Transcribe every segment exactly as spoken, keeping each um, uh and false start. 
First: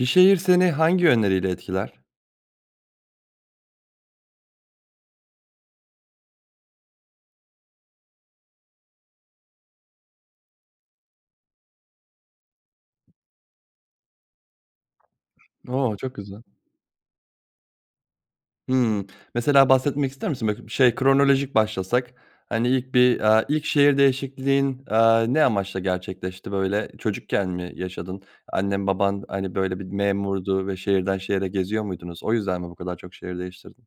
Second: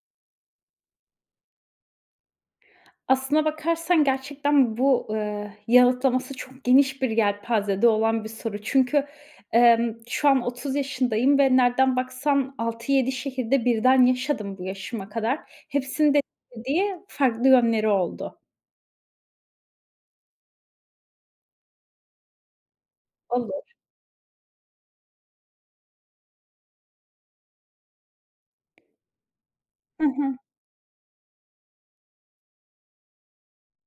Bir şehir seni hangi yönleriyle etkiler? Aslına bakarsan gerçekten bu, eee, yanıtlaması çok geniş bir yelpazede olan bir soru. Çünkü, emm, şu an otuz yaşındayım ve nereden baksan altı yedi şehirde birden yaşadım bu yaşıma kadar. O, Hepsinin çok de güzel. [unintelligible] farklı yönleri oldu. Hıı, mesela, bahsetmek ister misin? [unintelligible] Şey, kronolojik başlasak, hani, ilk bir, aaa, ilk Olur. şehir değişikliğin, aaa, ne amaçla gerçekleşti? Böyle, çocukken mi yaşadın? Annen baban, hani, böyle, bir Hı hı. memurdu ve şehirden şehre geziyor muydunuz? O yüzden mi bu kadar çok şehir değiştirdin?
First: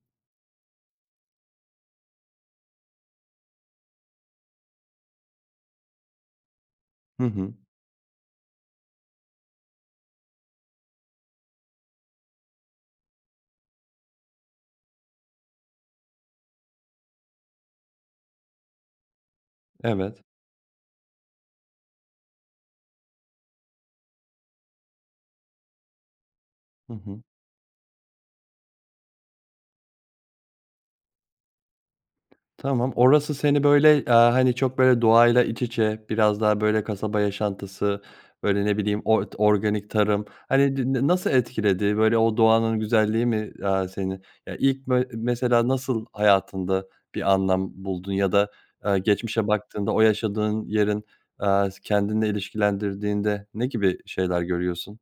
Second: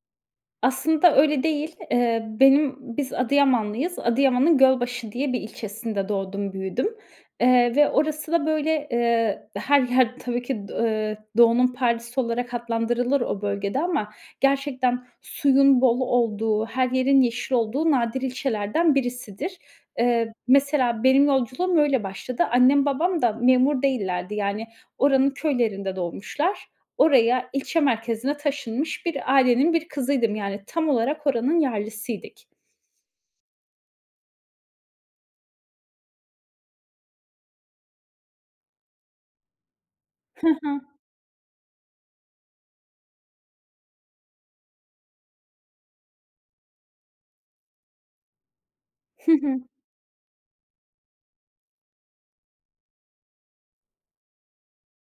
Aslında öyle değil. Eee, benim, biz Adıyamanlıyız. Adıyaman'ın Gölbaşı diye bir ilçesinde doğdum, büyüdüm. Hı hı. Eee, ve orası da, böyle, eee, her yer tabii ki d eee, Doğu'nun Paris'i olarak adlandırılır o bölgede ama gerçekten suyun bol olduğu, her yerin yeşil olduğu nadir ilçelerden birisidir. Evet. Eee, mesela, benim yolculuğum öyle başladı. Annem babam da memur değillerdi. Yani, oranın köylerinde doğmuşlar. Hı hı. Oraya, ilçe merkezine taşınmış bir ailenin bir kızıydım. Yani, tam olarak oranın yerlisiydik. Tamam, orası seni, böyle, aaa, hani, çok, böyle, doğayla iç içe biraz daha, böyle, kasaba yaşantısı, böyle, ne bileyim, or d organik tarım, Hı hani, hı. d na nasıl etkiledi? Böyle, o doğanın güzelliği mi, aaa, seni, ya, ilk bö mesela, nasıl hayatında bir anlam buldun ya da, aaa, Hı geçmişe hı. baktığında o yaşadığın yerin, eee, s kendinle ilişkilendirdiğinde ne gibi şeyler görüyorsun?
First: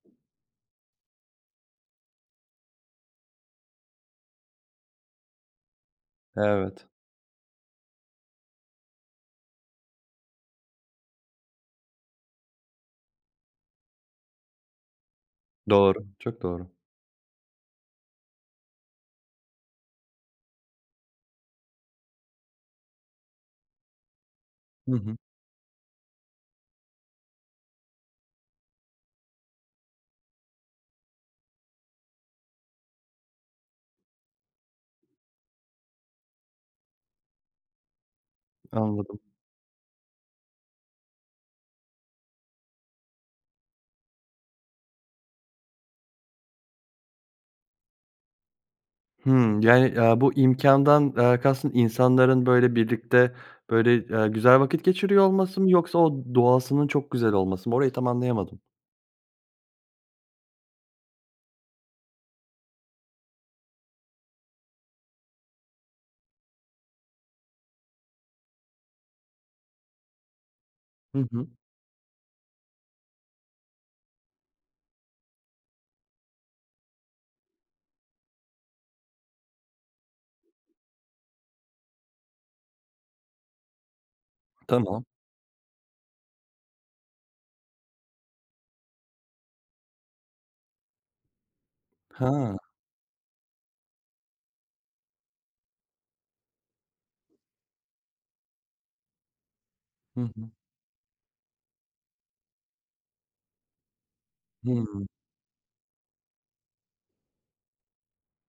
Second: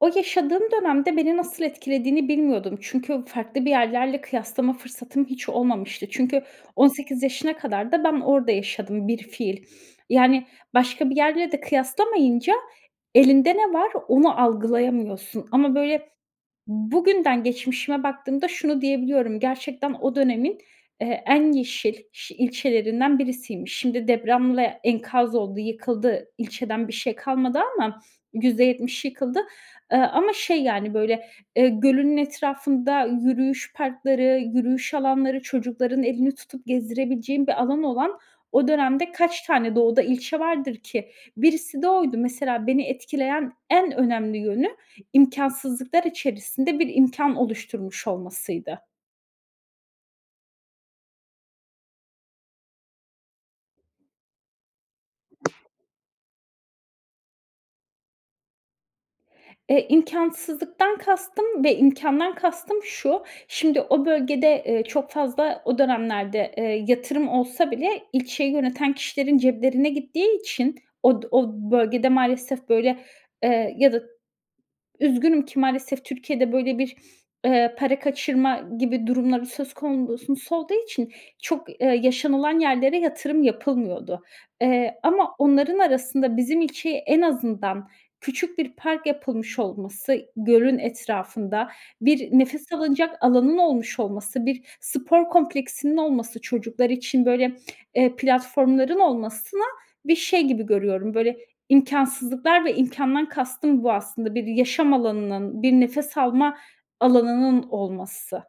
O yaşadığım dönemde beni nasıl etkilediğini bilmiyordum. Çünkü farklı bir yerlerle kıyaslama fırsatım hiç olmamıştı. Çünkü Evet. on sekiz yaşına kadar da ben orada yaşadım bilfiil. Yani, başka bir yerle de kıyaslamayınca elinde ne var? Onu algılayamıyorsun ama, Doğru, böyle, çok doğru. bugünden geçmişime baktığımda şunu diyebiliyorum: "Gerçekten o dönemin, eee, en yeşil ş ilçelerinden birisiymiş." Şimdi depremle Hı hı. enkaz oldu, yıkıldı. İlçeden bir şey kalmadı ama yüzde yetmişi yıkıldı. Eee, ama, şey, yani, böyle, eee, gölünün etrafında yürüyüş parkları, yürüyüş alanları, çocukların elini tutup gezdirebileceğin bir alanı olan o dönemde Anladım. kaç tane Doğu'da ilçe vardır ki? Birisi de oydu. Mesela beni etkileyen en önemli yönü imkânsızlıklar içerisinde bir imkân oluşturmuş olmasıydı. Hımm. Yani, aaa, bu imkândan, aaa, kastın insanların, böyle, birlikte, böyle, eee, güzel vakit geçiriyor olması mı yoksa o doğasının çok güzel olması mı? Orayı tam anlayamadım. Eee, imkânsızlıktan kastım ve imkândan kastım şu. Şimdi o bölgede, eee, çok fazla o dönemlerde, eee, yatırım olsa bile ilçeyi yöneten kişilerin ceplerine gittiği için od Hı o hı. bölgede maalesef böyle, eee, ya da üzgünüm ki maalesef Türkiye'de böyle bir, eee, para kaçırma gibi durumları söz kondu sus olduğu için çok, eee, yaşanılan yerlere yatırım yapılmıyordu. Eee, Tamam. ama onların arasında bizim ilçeye en azından küçük bir park yapılmış olması, -gölün etrafında bir Hıı. nefes alınacak alanının olmuş olması, bir spor kompleksinin olması çocuklar için, böyle, eee, platformların olmasına bir Hı şey hı. gibi görüyorum böyle imkânsızlıklar ve imkândan kastım bu aslında bir yaşam Hıı. alanının, bir nefes alma alanının olması.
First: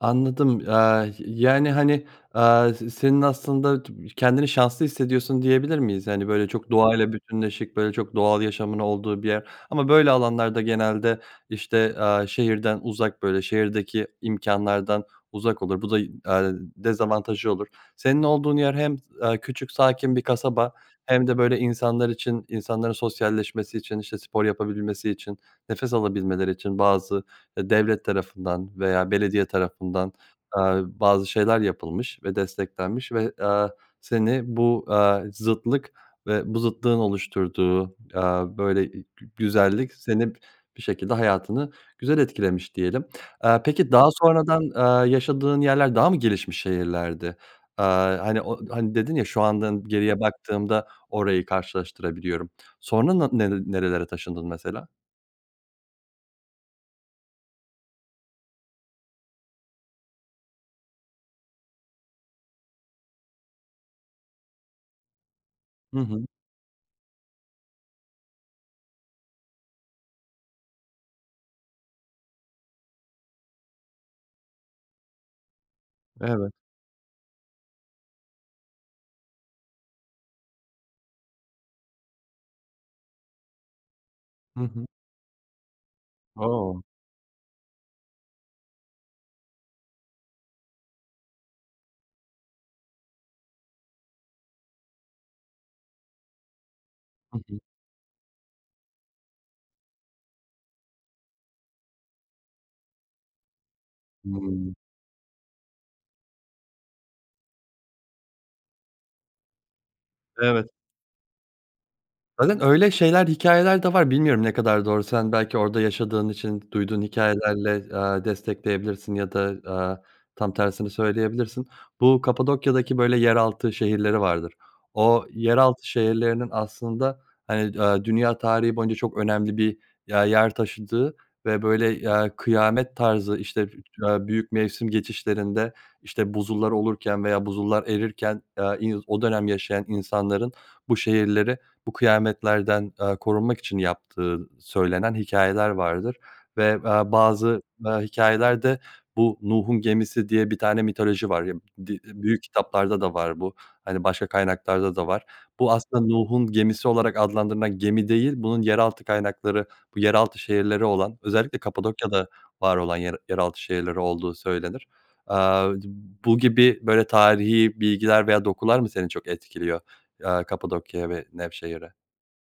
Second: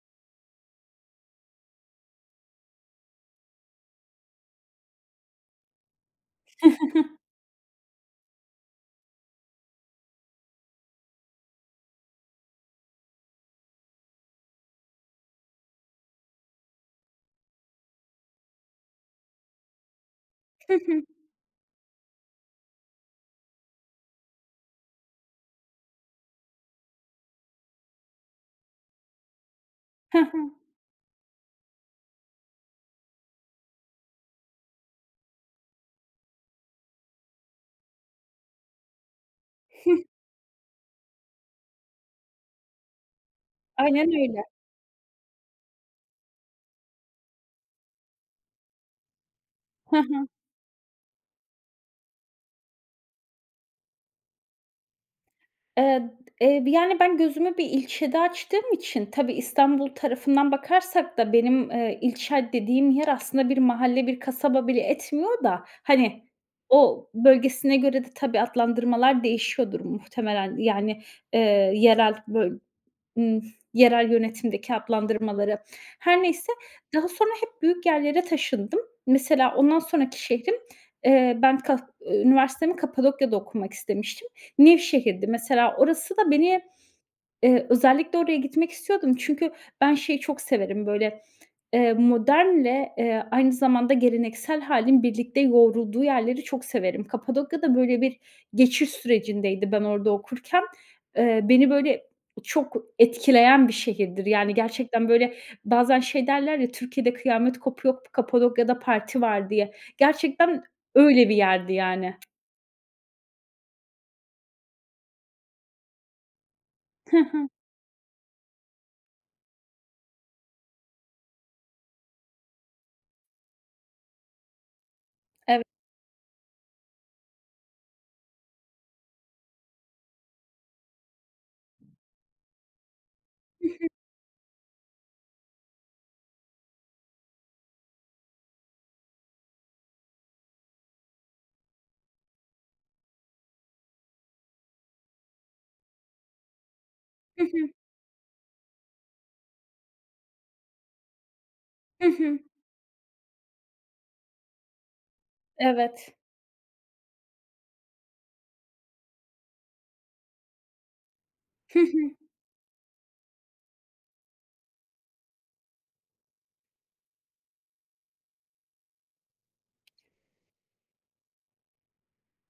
Anladım, aaa, yani, hani, aaa, s-senin aslında t b Kendini şanslı hissediyorsun diyebilir miyiz? Hani, böyle, çok doğayla bütünleşik, böyle, çok doğal yaşamın olduğu bir yer ama böyle alanlarda genelde işte, aaa, şehirden uzak, böyle, şehirdeki imkânlardan uzak olur. Bu da y aaa, dezavantajı olur. Senin olduğun yer hem s aaa, küçük sakin bir kasaba Hı hı. hem de böyle insanlar için, insanların sosyalleşmesi için, işte spor yapabilmesi için, nefes alabilmeleri için bazı, eee, devlet tarafından veya belediye tarafından, Hı hı. aaa, bazı şeyler yapılmış ve desteklenmiş ve, aaa, seni bu, aaa, zıtlık ve bu zıtlığın oluşturduğu, aaa, böyle i gü güzellik Hıh. seni bir şekilde hayatını güzel etkilemiş diyelim. Aaa, peki daha Aynen öyle. sonradan, aaa, yaşadığın yerler daha mı gelişmiş şehirlerdi? Aaa, hani o, hani dedin ya şu anda Hı geriye hı. baktığımda orayı karşılaştırabiliyorum sonra na nere nerelere taşındın mesela? Ed eee, bi yani, ben gözümü bir ilçede açtığım için... Tabii, İstanbul tarafından bakarsak da benim, eee, ilçe dediğim yer aslında bir mahalle, bir kasaba bile etmiyor da, Hı hani, hı. o bölgesine göre de tabii adlandırmalar değişiyordur muhtemelen. Yani, eee, yerel bö ımm, yerel yönetimdeki adlandırmaları. Her Evet. neyse. Daha sonra hep büyük yerlere taşındım. Mesela ondan sonraki şehrim, eee, ben kah üniversitemi Kapadokya'da okumak istemiştim. Hı hı. Nevşehir'di mesela orası da beni, O! eee, özellikle oraya gitmek istiyordum çünkü ben şeyi çok severim böyle, eee, modernle, eee, aynı zamanda geleneksel hâlin birlikte yoğurulduğu yerleri çok severim. Hı hı. Kapadokya da böyle bir geçiş sürecindeydi ben orada okurken. Eee beni böyle çok etkileyen bir şehirdir. Yani, Hımm. gerçekten, böyle, bazen şey derler ya "Türkiye'de kıyamet kopuyor, Kapadokya'da parti var." diye. Gerçekten, Evet. öyle bir yerdi yani. Zaten öyle şeyler, hikâyeler de var. Bilmiyorum ne kadar doğru, sen belki orada yaşadığın için duyduğun Hı hı. hikâyelerle, aaa, destekleyebilirsin ya da, aaa, tam tersini söyleyebilirsin. Bu Kapadokya'daki böyle yeraltı şehirleri vardır. O Ev yeraltı şehirlerinin aslında hani, aaa, dünya tarihi boyunca çok önemli bir ya yer taşıdığı ve böyle, eee, kıyamet tarzı, Hı işte, hı. aaa, büyük mevsim geçişlerinde, işte, buzullar olurken veya buzullar erirken, aaa, iz o dönem yaşayan insanların bu şehirleri bu kıyametlerden, aaa, korunmak için yaptığı söylenen hikâyeler vardır ve, aaa, Hı bazı, hı. aaa, hikâyeler de bu Nuh'un Gemisi diye bir tane mitoloji var. Yab di Hı hı. büyük kitaplarda da var bu, hani, başka kaynaklarda da var. Bu aslında Evet. Nuh'un gemisi olarak adlandırılan gemi değil bunun yeraltı kaynakları, bu yeraltı şehirleri olan, özellikle Hı hı. Kapadokya'da var olan yer yeraltı şehirleri olduğu söylenir. Aaa, d bu gibi böyle tarihi bilgiler veya dokular mı seni çok etkiliyor, aaa, Kapadokya ve Nevşehir'e?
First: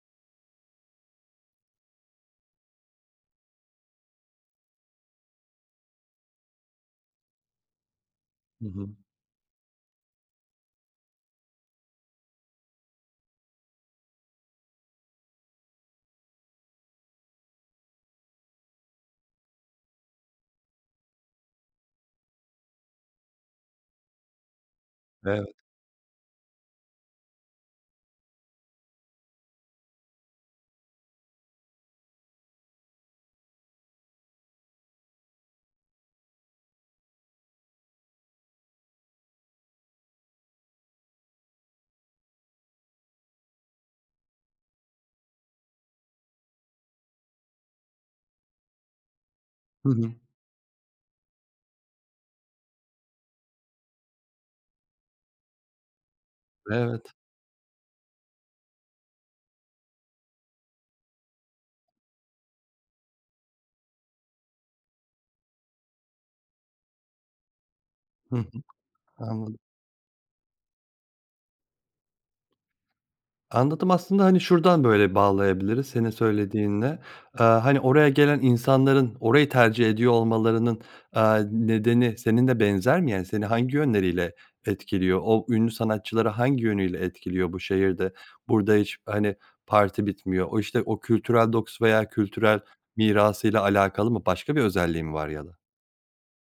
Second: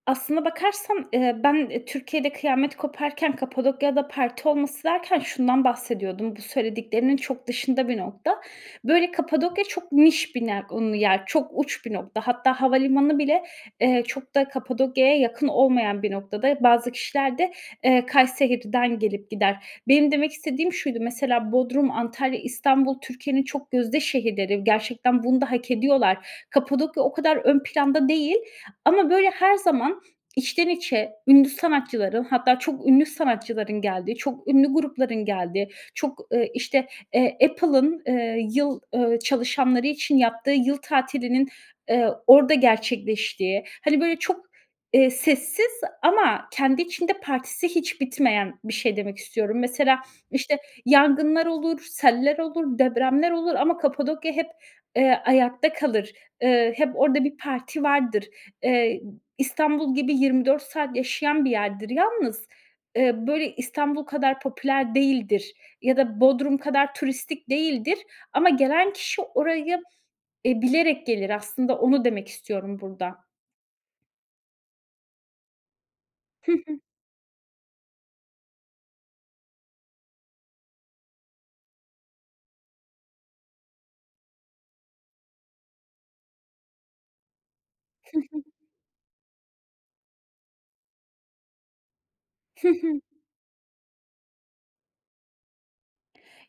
Aslına bakarsan, ııı, ben Türkiye'de kıyamet koparken Kapadokya'da parti olması derken şundan bahsediyordum. Bu söylediklerinin çok dışında bir nokta. Hı hı. Böyle, Kapadokya çok niş [unintelligible] yer. Çok uç bir nokta. Hatta havalimanı bile, eee, çok da Kapadokya'ya yakın olmayan bir noktada. Bazı kişiler de, eee, Kayseri'den gelip gider. Benim demek istediğim şuydu. Mesela Bodrum, Antalya, İstanbul Türkiye'nin çok gözde şehirleri. Gerçekten bunu da Evet. hak ediyorlar. Kapadokya o kadar ön planda değil ama, böyle, her zaman içten içe ünlü sanatçıların, hatta çok ünlü sanatçıların geldiği, çok ünlü grupların geldiği, çok, ııı, işte, eee, Apple'ın, ııı, yıl ııı, çalışanları için yaptığı yıl tatilinin, eee, orada gerçekleştiği, hani, böyle, çok, eee, sessiz ama kendi içinde partisi hiç bitmeyen bir şey demek istiyorum. Hı Mesela, hı. işte, yangınlar olur, seller olur, depremler olur ama Kapadokya hep, eee, ayakta kalır. Iıı, hep Evet. orada bir parti vardır. Eee, İstanbul gibi yirmi dört saat yaşayan bir yerdir. Yalnız, ııı, böyle İstanbul kadar popüler değildir ya da Bodrum kadar turistik değildir. Hı Ama hı. gelen kişi Anladım. orayı, eee, bilerek gelir. Aslında onu demek istiyorum burada. Anladım. Aslında, hani, şuradan böyle bağlayabiliriz senin Hı hı. söylediğinle. Aaa, hani, oraya gelen insanların orayı tercih ediyor olmalarının, aaa, nedeni senin de benzer mi? Yani, seni hangi yönleriyle etkiliyor o ünlü sanatçıları hangi yönüyle etkiliyor bu şehir de? Hı hı. Burada hiç, hani, parti bitmiyor, o, işte, o kültürel dokusu veya kültürel Hı hı. mirası ile alakalı mı başka bir özelliği mi var ya da?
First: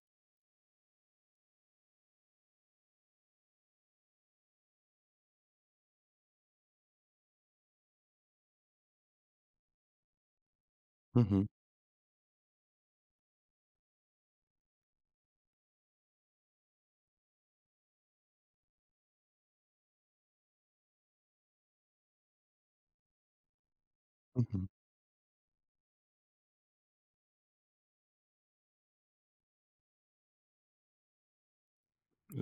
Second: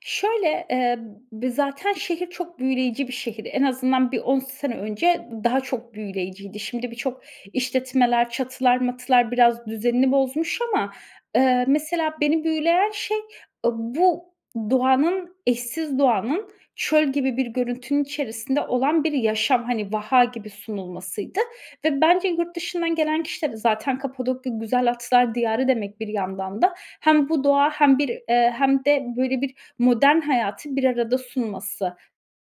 Şöyle, eee, b b zaten şehir çok büyüleyici bir şehir. En azından bir on sene önce d daha çok büyüleyiciydi. Şimdi birçok işletmeler çatılar matılar biraz düzenini bozmuş ama, Hı hı. ııı, mesela beni büyüleyen şey ı bu doğanın eşsiz doğanın çöl gibi bir görüntünün içerisinde olan bir yaşam, hani, vaha gibi sunulmasıydı ve bence yurt dışından gelen kişiler de zaten Hı Kapadokya hı. güzel atlar diyarı demek bir yandan da hem bu doğa hem bir, eee, hem de, böyle, bir modern hayatı bir arada sunması.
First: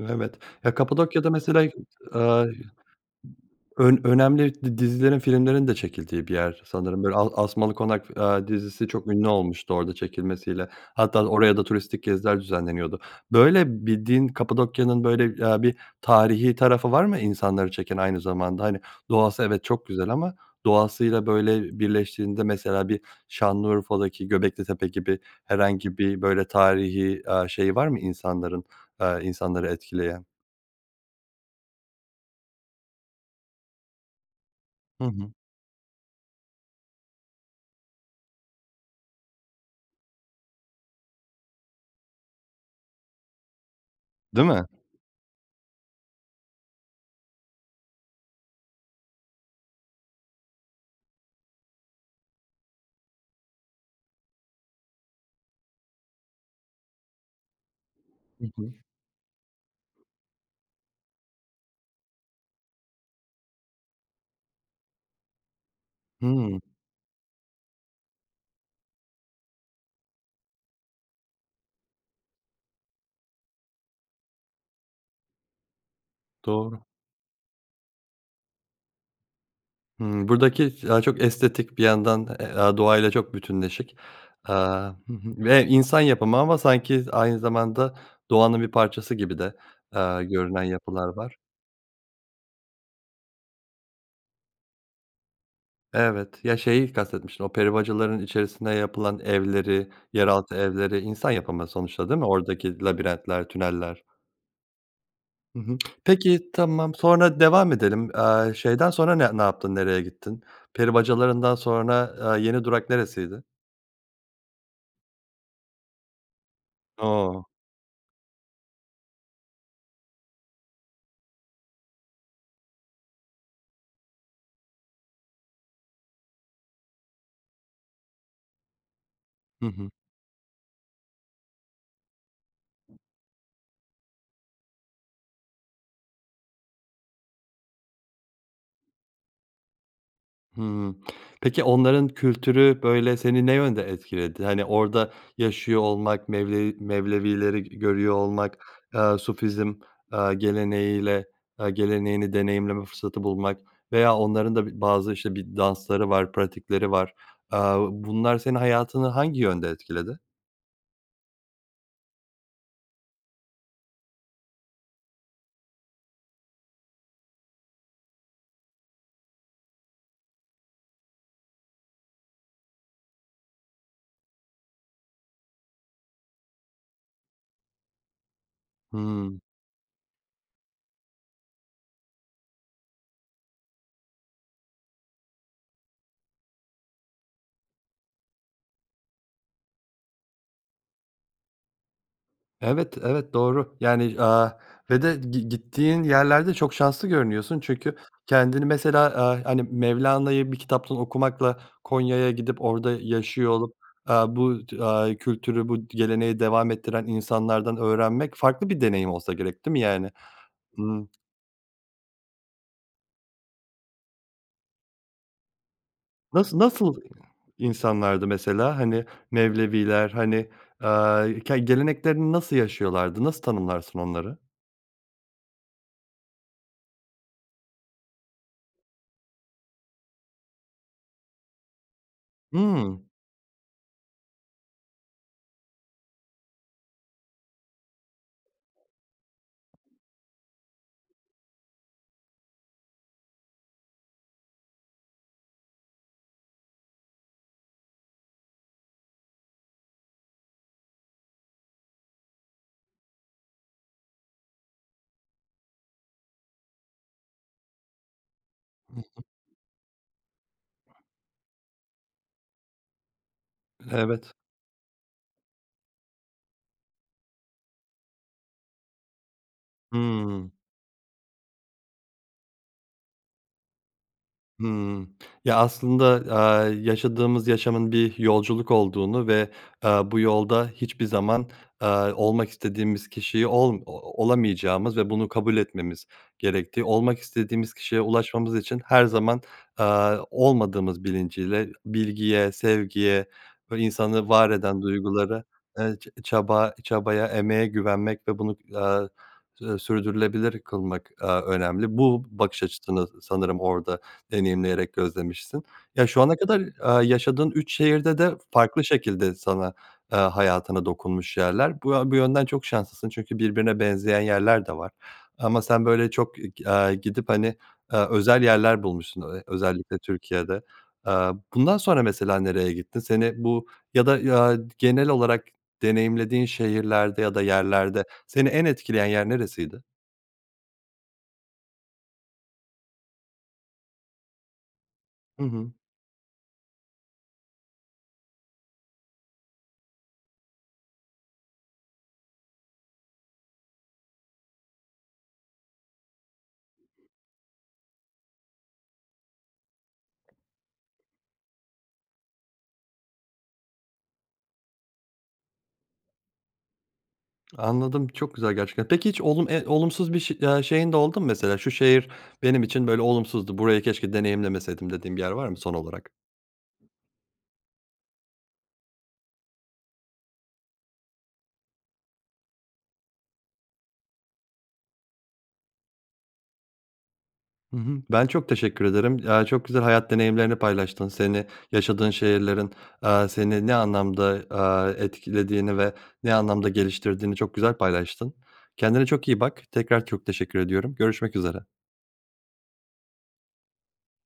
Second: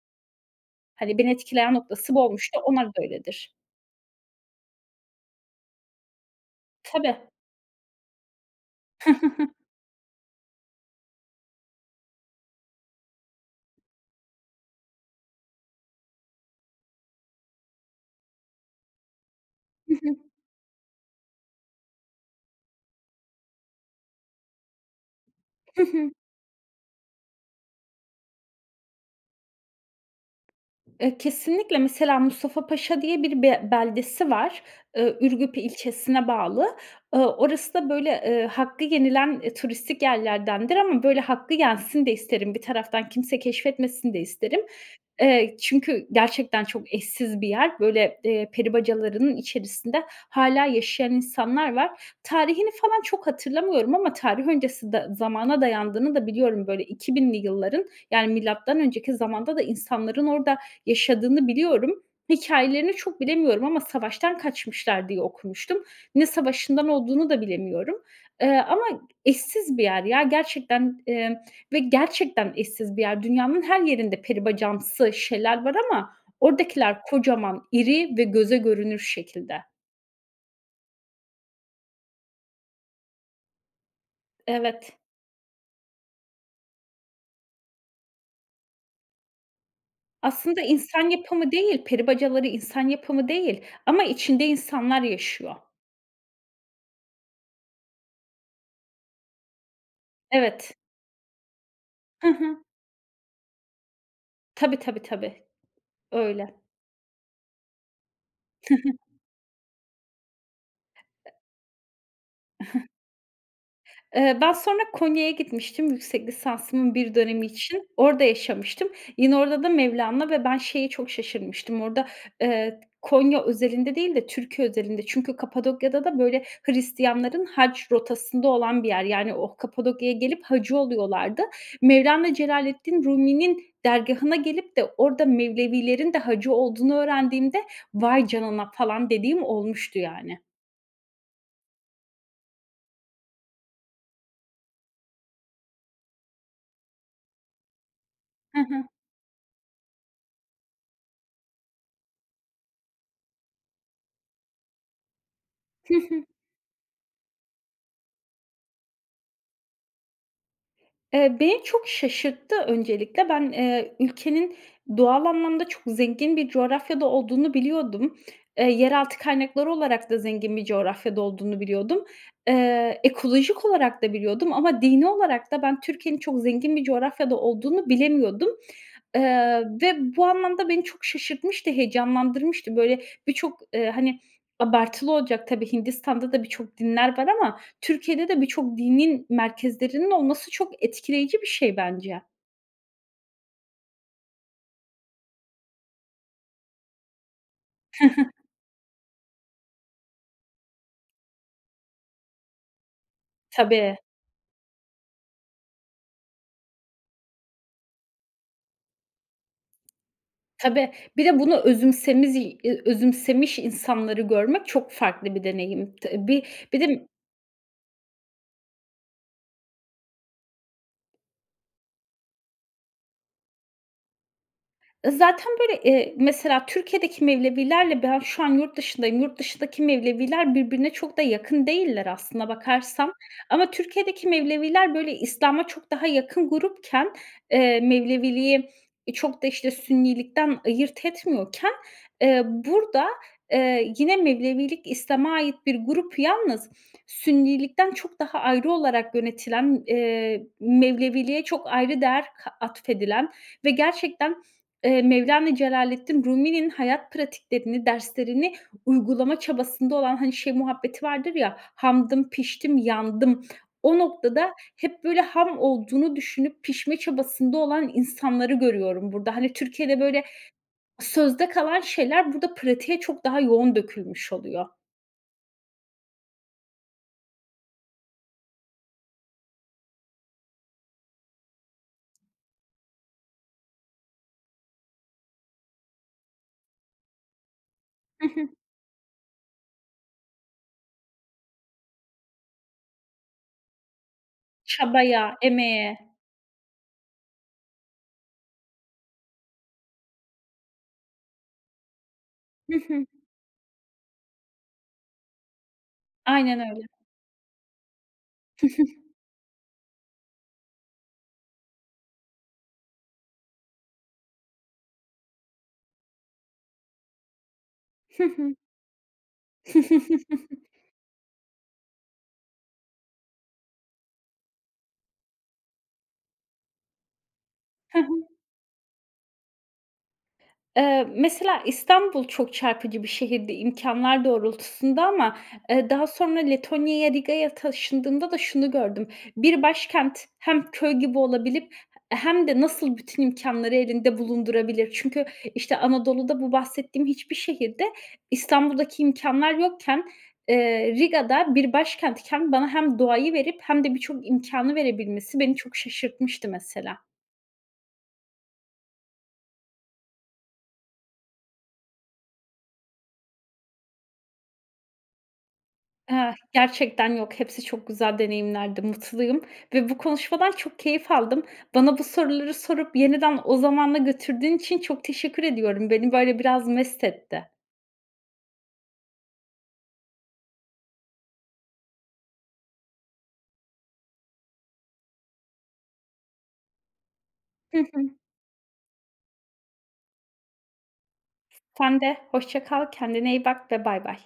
Evet. Ya, Hani, Kapadokya'da beni mesela, e etkileyen noktası bu aaa, ııı, olmuştu, onlar da öyledir. ön önemli di dizilerin filmlerin de çekildiği bir yer sanırım, böyle. Tabii. Al Asmalı Konak, aaa, dizisi çok ünlü olmuştu orada çekilmesiyle. Hatta oraya da turistik geziler düzenleniyordu. Böyle, bir din Kapadokya'nın, böyle, aaa, bir tarihi tarafı var mı insanları çeken aynı zamanda, hani, doğası, evet, çok Hı güzel hı. ama doğasıyla, böyle, birleştiğinde mesela bir Şanlıurfa'daki Göbeklitepe gibi Hı herhangi hı. bir, böyle, tarihi, aaa, şeyi var mı insanların, aaa, insanları etkileyen? Eee, kesinlikle mesela Mustafa Paşa diye bir be beldesi var. Hı Iıı, hı. Ürgüp ilçesine bağlı. Iıı, orası da, böyle, ııı, hakkı yenilen, ııı, turistik yerlerdendir ama, böyle, hakkı yensin de isterim. Bir taraftan kimse keşfetmesin de Değil isterim. mi? Eee, çünkü gerçekten çok eşsiz bir yer. Böyle, eee, peri bacalarının içerisinde hâlâ yaşayan insanlar var. Tarihini falan çok hatırlamıyorum ama tarih öncesi da zamana dayandığını da biliyorum, böyle, iki binli yılların, yani, Hı hı. milattan önceki zamanda da insanların orada yaşadığını biliyorum. Hikâyelerini çok bilemiyorum ama savaştan kaçmışlar diye okumuştum. Ne Hımm. savaşından olduğunu da bilemiyorum, ııı, ama eşsiz bir yer ya gerçekten, emm, ve gerçekten eşsiz bir yer. Dünyanın her yerinde peribacamsı şeyler var ama Doğru. oradakiler kocaman iri ve göze görünür şekilde. Hıı, buradaki daha çok estetik bir yandan, aaa, doğa ile çok bütünleşik, aaa, Evet. hı hı, ve insan yapımı ama sanki aynı zamanda doğanın bir parçası gibi de, aaa, Aslında görünen yapılar insan var. yapımı değil, "Peri Bacaları" insan yapımı değil ama içinde insanlar yaşıyor. Evet. Ya şeyi kastetmiştim o peri bacalarının içerisinde yapılan evleri, yeraltı Evet. evleri insan yapımı sonuçta değil mi? Hı hı. Oradaki labirentler tüneller. Tabii, tabii, tabii. Hı hı. Peki, Öyle. tamam sonra, devam edelim, eee, şeyden sonra ne ne yaptın nereye gittin? Peri bacalarından sonra, eee, yeni durak neresiydi? Eee, ben sonra Konya'ya gitmiştim yüksek lisansımın bir O. dönemi için orada yaşamıştım. Yine orada da Mevlana... ve ben şeye çok şaşırmıştım. Orada, eee, Konya özelinde değil de Türkiye özelinde. Çünkü Kapadokya'da da böyle Hristiyanların haç rotasında olan bir yer. Yani, o Hı hı. Kapadokya'ya gelip hacı oluyorlardı. Mevlana Celaleddin Rumi'nin dergâhına gelip de orada Mevlevilerin de hacı olduğunu öğrendiğimde, "Vay canına!" falan dediğim olmuştu yani. Hı. Peki, onların kültürü, böyle, seni ne yönde etkiledi? Hani, orada yaşıyor olmak Mevlevi Mevlevileri g görüyor olmak, Hı hı. eee, Sufizm, eee, geleneğiyle eee, geleneğini deneyimleme fırsatı bulmak veya onların da bazı işte bir Hı dansları hı. var pratikleri var. Eee, bunlar senin hayatını hangi yönde etkiledi? Eee, beni çok şaşırttı öncelikle. Ben, eee, ülkenin doğal anlamda çok zengin bir coğrafyada olduğunu biliyordum. Eee, yeraltı kaynakları olarak da zengin bir coğrafyada olduğunu biliyordum. Eee, ekolojik olarak da biliyordum ama dini olarak da ben Türkiye'nin çok zengin bir coğrafyada olduğunu bilemiyordum. Hıı. Eee, ve bu anlamda beni çok şaşırtmıştı, heyecanlandırmıştı. Böyle, birçok, eee, hani, abartılı olacak tabii Hindistan'da da birçok dinler var ama Türkiye'de de birçok dinin merkezlerinin olması çok etkileyici bir şey bence. Evet evet doğru. Yani, aaa, ve de git gittiğin yerlerde çok şanslı görünüyorsun çünkü kendini mesela, aaa, hani, Mevlana'yı bir kitaptan okumakla Konya'ya gidip orada yaşıyor olup, Tabii. aaa, bu t aaa, bu kültürü bu geleneği devam ettiren insanlardan öğrenmek farklı bir deneyim olsa gerek değil mi yani? Tabii. Imm. Bir de bunu özümsemiz eee, özümsemiş insanları görmek çok farklı bir deneyim. Tı Nasıl bir bir nasıl de insanlardı mesela, hani, Mevleviler, hani, aaa, ke geleneklerini nasıl yaşıyorlardı? Nasıl tanımlarsın onları? Zaten böyle, eee, mesela Türkiye'deki Mevlevilerle ben şu an yurtdışındayım. Yurtdışındaki Mevleviler birbirine çok da yakın değiller aslına Hı. bakarsan. Ama Türkiye'deki Mevleviler böyle İslam'a çok daha yakın grupken, eee, Mevleviliği çok da, işte, Sünnilikten ayırt etmiyorken, eee, burada eee, yine Mevlevilik İslam'a ait bir grup. Yalnız Sünnilikten çok daha ayrı olarak yönetilen, eee, Mevleviliğe çok ayrı değer ka atfedilen ve gerçekten, eee, Mevlana Celaleddin Rumi'nin hayat pratiklerini, derslerini Hı hı. uygulama çabasında olan, hani, şey muhabbeti vardır ya "Hamdım, piştim, yandım." O Evet. noktada hep böyle ham olduğunu düşünüp pişme çabasında olan insanları görüyorum burada. Hani, Türkiye'de, böyle, Hıı. sözde kalan şeyler burada pratiğe çok daha yoğun dökülmüş oluyor. Hıı. Ya aslında, aaa, yaşadığımız yaşamın bir yolculuk olduğunu ve, ııı, bu yolda hiçbir zaman, eee, olmak istediğimiz kişiyi ol olamayacağımız ve bunu kabul etmemiz gerektiği, olmak istediğimiz kişiye Hı hı. ulaşmamız için her zaman eee olmadığımız bilinciyle, bilgiye sevgiye ve insanı var eden Çabaya, duygulara, eee, ç emeğe... çaba, çabaya, emeğe güvenmek ve bunu, eee, sü sürdürülebilir kılmak, eee, önemli. Bu bakış Hı hı. açısını sanırım orada deneyimleyerek gözlemişsin. Ya şu ana Aynen kadar, öyle. eee, yaşadığın üç şehirde de farklı şekilde sana, eee, hayatına dokunmuş yerler. Bu bu yönden çok şanslısın çünkü birbirine benzeyen yerler de var ama sen böyle çok k aaa, gidip hani eee Hı özel hı. yerler bulmuşsun özellikle Türkiye'de. Eee, bundan sonra mesela nereye gittin? Seni bu ya da, eee, genel olarak deneyimlediğin şehirlerde ya da Hı yerlerde hı. seni en etkileyen yer neresiydi? Iıı, mesela İstanbul çok çarpıcı bir şehirdi imkânlar doğrultusunda ama, Hı hı. ııı, daha sonra Letonya'ya, Riga'ya taşındığımda da şunu gördüm; bir başkent hem köy gibi olabilip he hem de nasıl bütün imkânları elinde bulundurabilir? Çünkü, işte, Anadolu'da bu bahsettiğim hiçbir şehirde İstanbul'daki imkânlar yokken, eee, Riga'da bir başkentken bana hem doğayı verip hem de birçok imkânı verebilmesi beni çok şaşırtmıştı mesela. Anladım, çok güzel gerçekten. Peki hiç olum eee, olumsuz bir ş aaa, şeyin de oldu mu mesela? "Şu şehir benim için, böyle, olumsuzdu, burayı keşke deneyimlemeseydim." dediğin bir yer var mı son olarak? Ah, gerçekten yok. Hepsi çok güzel deneyimlerdi, mutluyum ve bu konuşmadan çok keyif aldım. Bana bu soruları sorup yeniden o zamana götürdüğün için çok teşekkür ediyorum. Beni, böyle, biraz mest etti. Hı hı. Ben çok teşekkür ederim. Eee, çok güzel hayat deneyimlerini paylaştın. Seni yaşadığın şehirlerin, aaa, seni ne anlamda, aaa, etkilediğini ve ne anlamda geliştirdiğini çok güzel Hı hı. paylaştın. Kendine çok iyi bak. Tekrar çok teşekkür ediyorum. Görüşmek üzere. Sen de. Hoşça kal. Kendine iyi bak ve bay bay.